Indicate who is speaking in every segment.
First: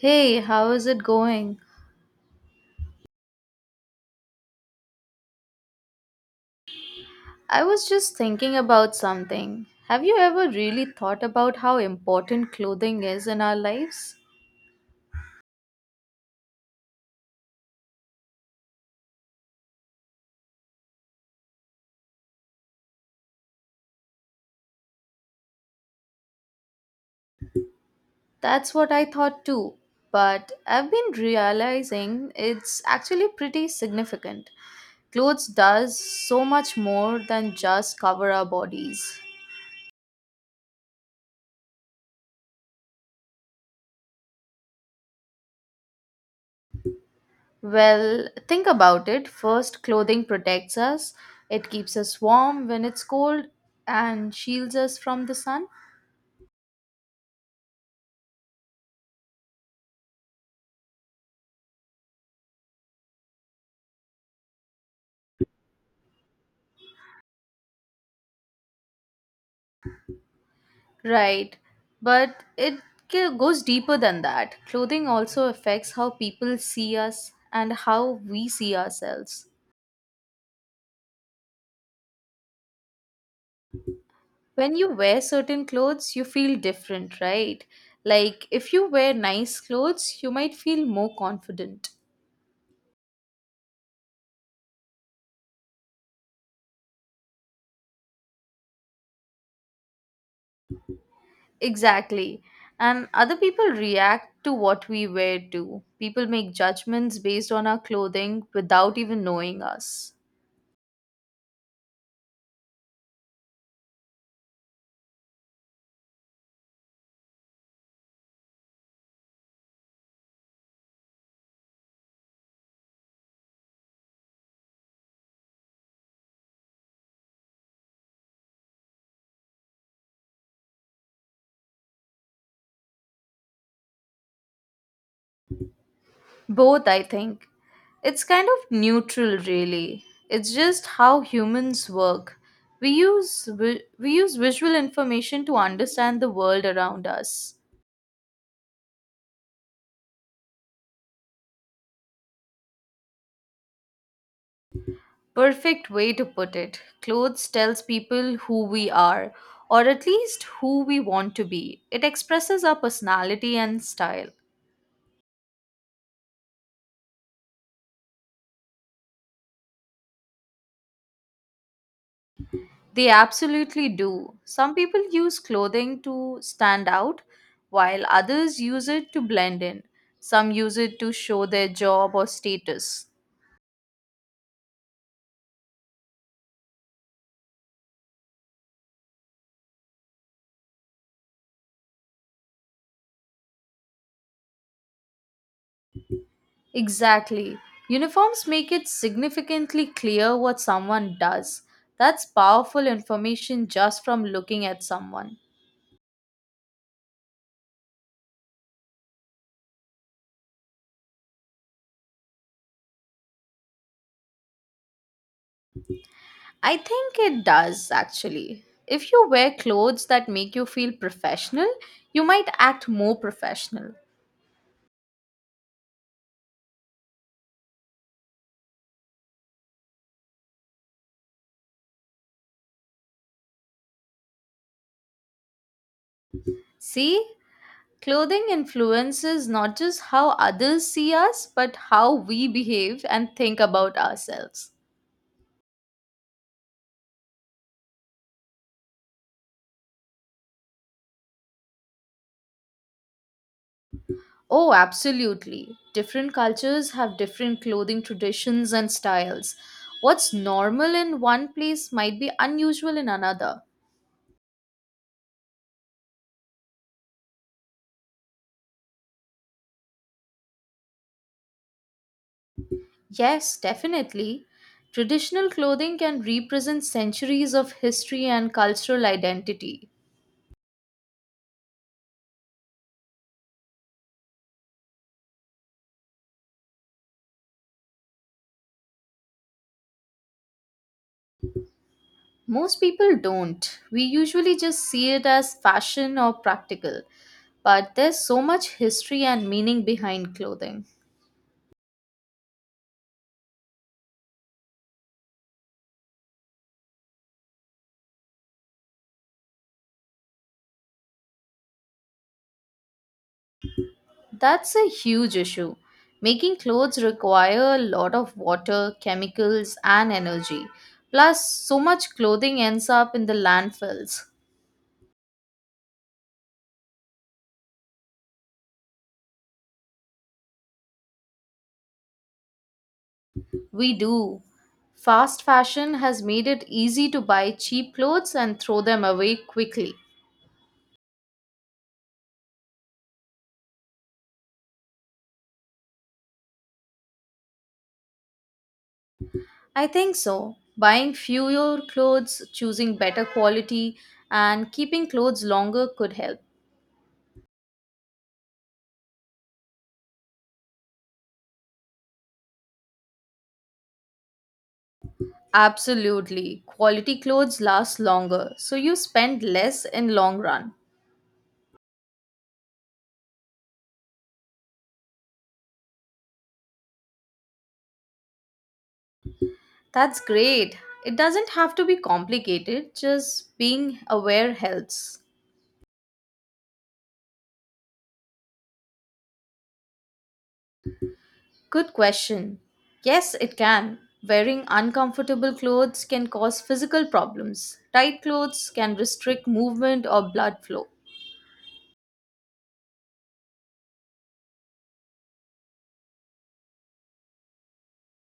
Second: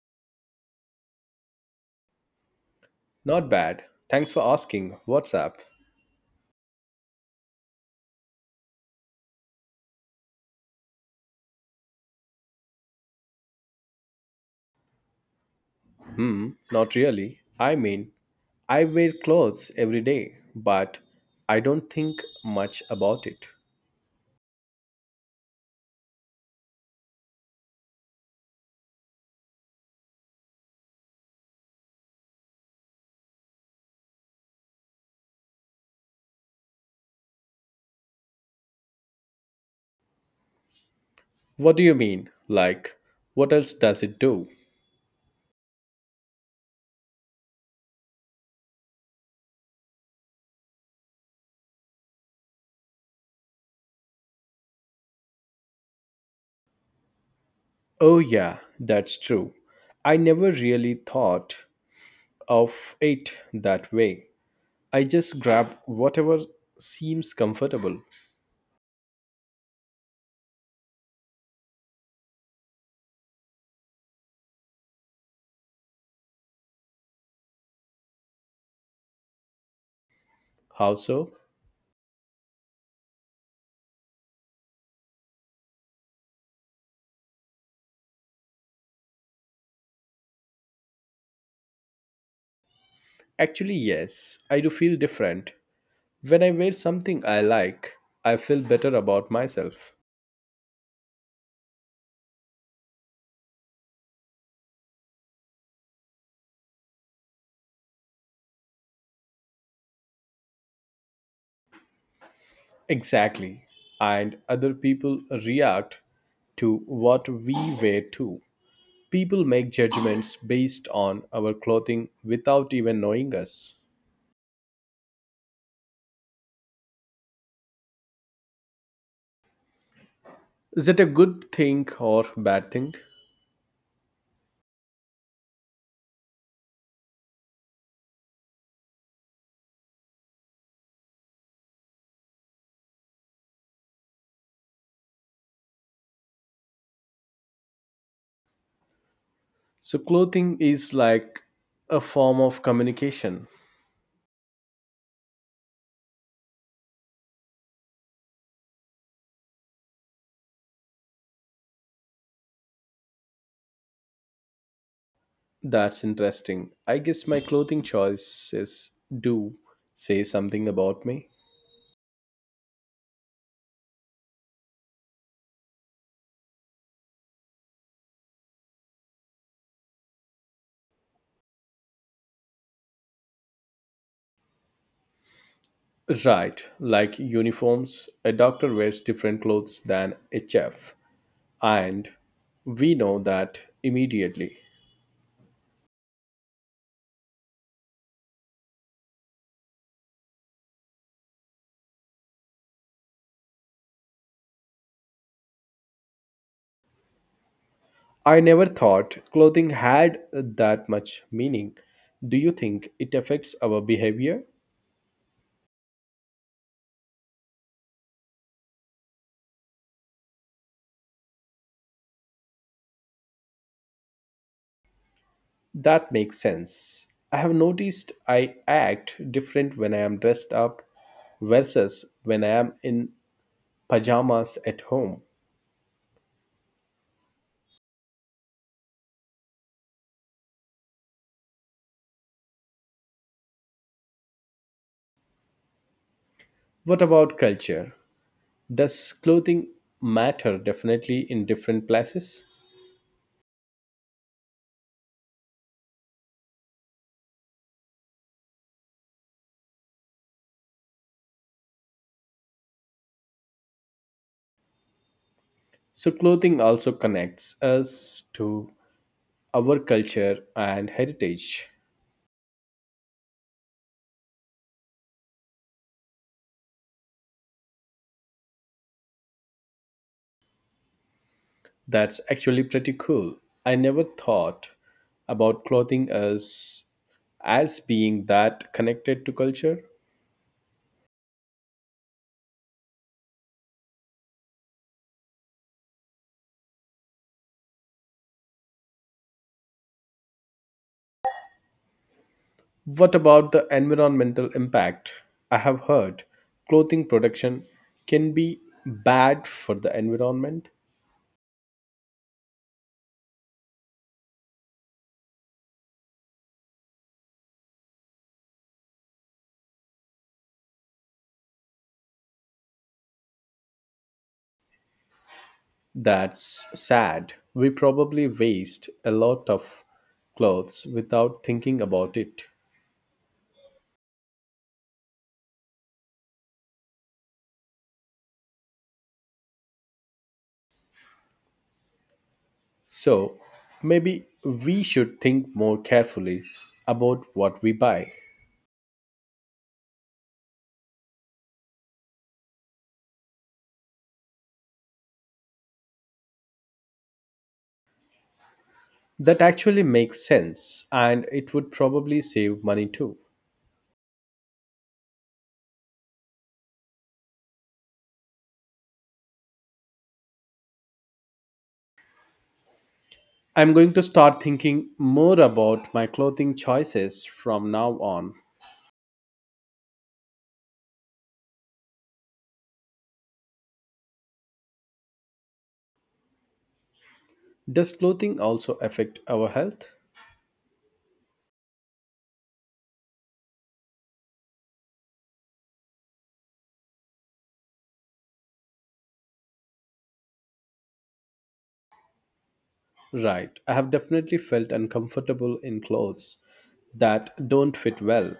Speaker 1: Hey, how is it going?
Speaker 2: Not bad. Thanks for asking. What's up?
Speaker 1: I was just thinking about something. Have you ever really thought about how important clothing is in our lives?
Speaker 2: Hmm, not really. I wear clothes every day, but I don't think much about it.
Speaker 1: That's what I thought too, but I've been realizing it's actually pretty significant. Clothes does so much more than just cover our bodies.
Speaker 2: What do you mean? What else does it do?
Speaker 1: Well, think about it. First, clothing protects us. It keeps us warm when it's cold and shields us from the sun.
Speaker 2: Oh, yeah, that's true. I never really thought of it that way. I just grab whatever seems comfortable.
Speaker 1: Right, but it goes deeper than that. Clothing also affects how people see us and how we see ourselves.
Speaker 2: How so?
Speaker 1: When you wear certain clothes, you feel different, right? Like if you wear nice clothes, you might feel more confident.
Speaker 2: Actually, yes, I do feel different. When I wear something I like, I feel better about myself.
Speaker 1: Exactly. And other people react to what we wear too. People make judgments based on our clothing without even knowing us.
Speaker 2: Exactly. And other people react to what we wear too. People make judgments based on our clothing without even knowing us. Is it a good thing or bad thing?
Speaker 1: Both, I think. It's kind of neutral, really. It's just how humans work. We we use visual information to understand the world around us.
Speaker 2: So, clothing is like a form of communication.
Speaker 1: Perfect way to put it. Clothes tells people who we are, or at least who we want to be. It expresses our personality and style.
Speaker 2: That's interesting. I guess my clothing choices do say something about me.
Speaker 1: They absolutely do. Some people use clothing to stand out, while others use it to blend in. Some use it to show their job or status.
Speaker 2: Right, like uniforms, a doctor wears different clothes than a chef, and we know that immediately.
Speaker 1: Exactly. Uniforms make it significantly clear what someone does. That's powerful information just from looking at someone.
Speaker 2: I never thought clothing had that much meaning. Do you think it affects our behavior?
Speaker 1: I think it does, actually. If you wear clothes that make you feel professional, you might act more professional.
Speaker 2: That makes sense. I have noticed I act different when I am dressed up versus when I am in pajamas at home.
Speaker 1: See, clothing influences not just how others see us, but how we behave and think about ourselves.
Speaker 2: What about culture? Does clothing matter definitely in different places?
Speaker 1: Oh, absolutely. Different cultures have different clothing traditions and styles. What's normal in one place might be unusual in another.
Speaker 2: So, clothing also connects us to our culture and heritage.
Speaker 1: Yes, definitely. Traditional clothing can represent centuries of history and cultural identity.
Speaker 2: That's actually pretty cool. I never thought about clothing as being that connected to culture.
Speaker 1: Most people don't. We usually just see it as fashion or practical, but there's so much history and meaning behind clothing.
Speaker 2: What about the environmental impact? I have heard clothing production can be bad for the environment.
Speaker 1: That's a huge issue. Making clothes require a lot of water, chemicals, and energy. Plus, so much clothing ends up in the landfills.
Speaker 2: That's sad. We probably waste a lot of clothes without thinking about it.
Speaker 1: We do. Fast fashion has made it easy to buy cheap clothes and throw them away quickly.
Speaker 2: So maybe we should think more carefully about what we buy.
Speaker 1: I think so. Buying fewer clothes, choosing better quality, and keeping clothes longer could help.
Speaker 2: That actually makes sense and it would probably save money too.
Speaker 1: Absolutely. Quality clothes last longer, so you spend less in long run.
Speaker 2: I'm going to start thinking more about my clothing choices from now on.
Speaker 1: That's great. It doesn't have to be complicated, just being aware helps.
Speaker 2: Does clothing also affect our health?
Speaker 1: Good question. Yes, it can. Wearing uncomfortable clothes can cause physical problems. Tight clothes can restrict movement or blood flow.
Speaker 2: Right, I have definitely felt uncomfortable in clothes that don't fit well,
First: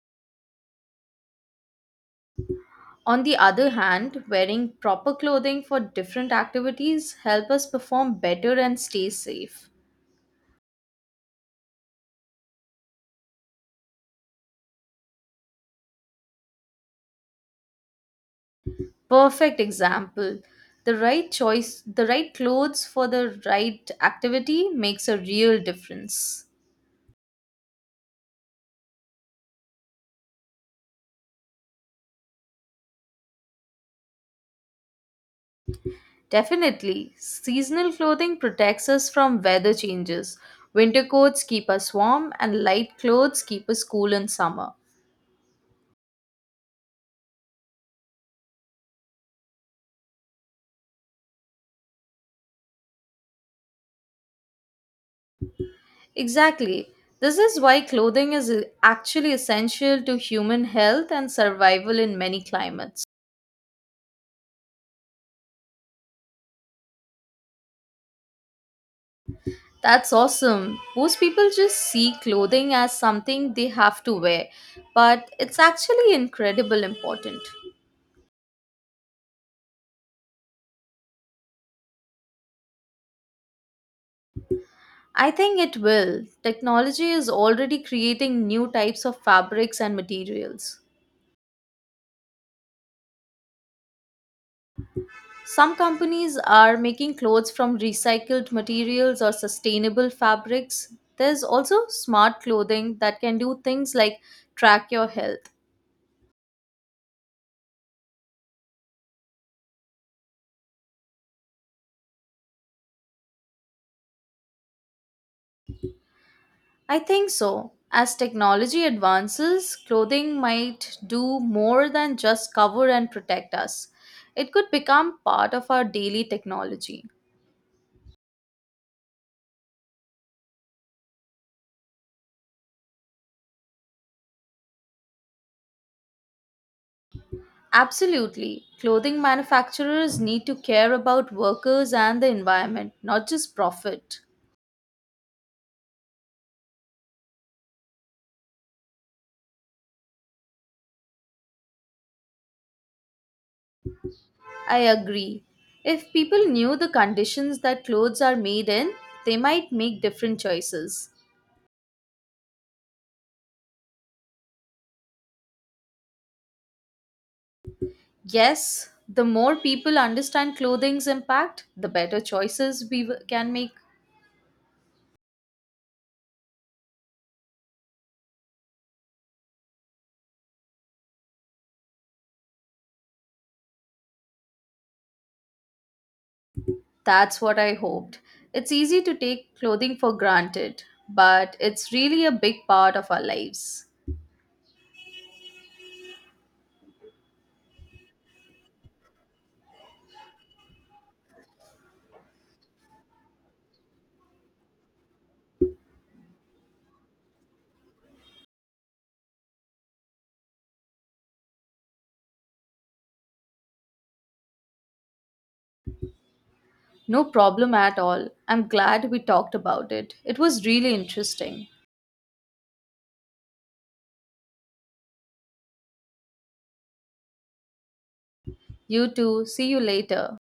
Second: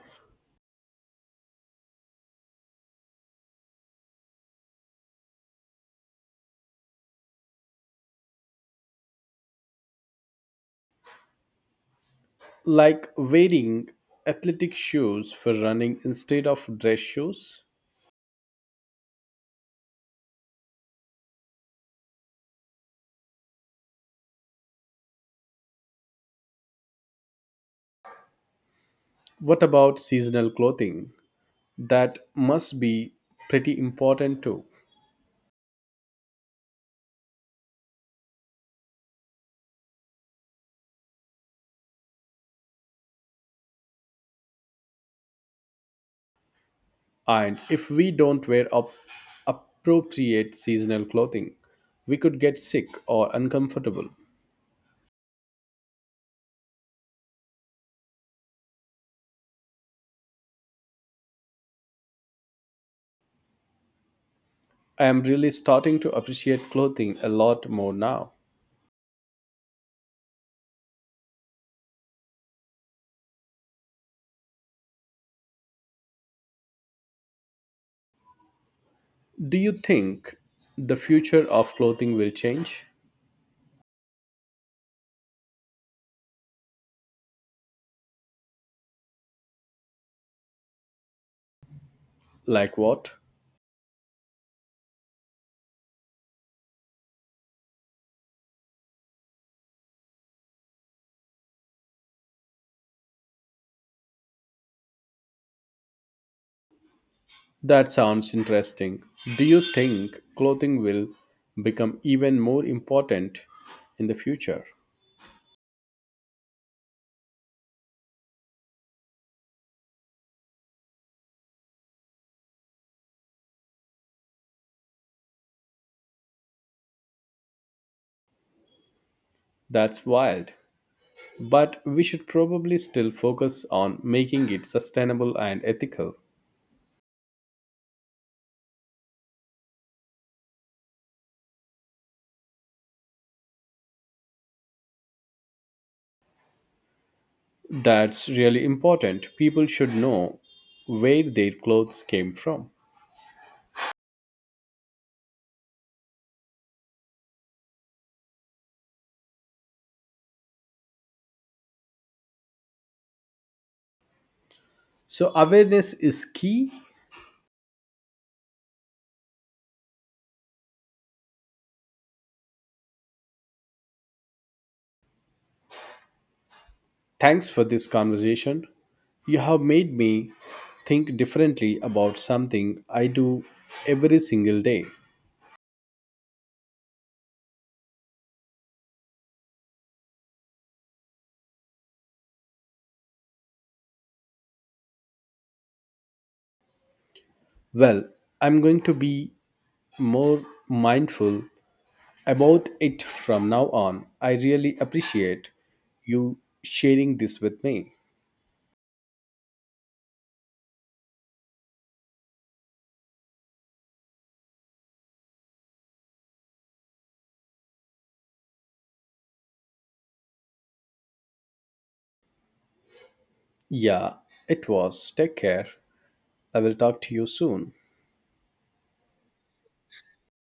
Speaker 1: On the other hand, wearing proper clothing for different activities help us perform better and stay safe.
Speaker 2: like wearing athletic shoes for running instead of dress shoes.
Speaker 1: Perfect example. The right choice, the right clothes for the right activity makes a real difference.
Speaker 2: What about seasonal clothing? That must be pretty important too.
Speaker 1: Definitely, seasonal clothing protects us from weather changes. Winter coats keep us warm, and light clothes keep us cool in summer.
Speaker 2: And if we don't wear up appropriate seasonal clothing, we could get sick or uncomfortable.
Speaker 1: Exactly. This is why clothing is actually essential to human health and survival in many climates.
Speaker 2: I am really starting to appreciate clothing a lot more now.
Speaker 1: That's awesome. Most people just see clothing as something they have to wear, but it's actually incredibly important.
Speaker 2: Do you think the future of clothing will change?
Speaker 1: I think it will. Technology is already creating new types of fabrics and materials.
Speaker 2: Like what?
Speaker 1: Some companies are making clothes from recycled materials or sustainable fabrics. There's also smart clothing that can do things like track your health.
Speaker 2: That sounds interesting. Do you think clothing will become even more important in the future?
Speaker 1: I think so. As technology advances, clothing might do more than just cover and protect us. It could become part of our daily technology.
Speaker 2: That's wild, but we should probably still focus on making it sustainable and ethical.
Speaker 1: Absolutely. Clothing manufacturers need to care about workers and the environment, not just profit.
Speaker 2: That's really important. People should know where their clothes came from.
Speaker 1: I agree. If people knew the conditions that clothes are made in, they might make different choices.
Speaker 2: So, awareness is key.
Speaker 1: Yes, the more people understand clothing's impact, the better choices can make.
Speaker 2: Thanks for this conversation. You have made me think differently about something I do every single day.
Speaker 1: That's what I hoped. It's easy to take clothing for granted, but it's really a big part of our lives.
Speaker 2: Well, I'm going to be more mindful about it from now on. I really appreciate you sharing this with me.
Speaker 1: No problem at all. I'm glad we talked about it. It was really interesting.
Speaker 2: Yeah, it was. Take care. I will talk to you soon.
Speaker 1: You too. See you later.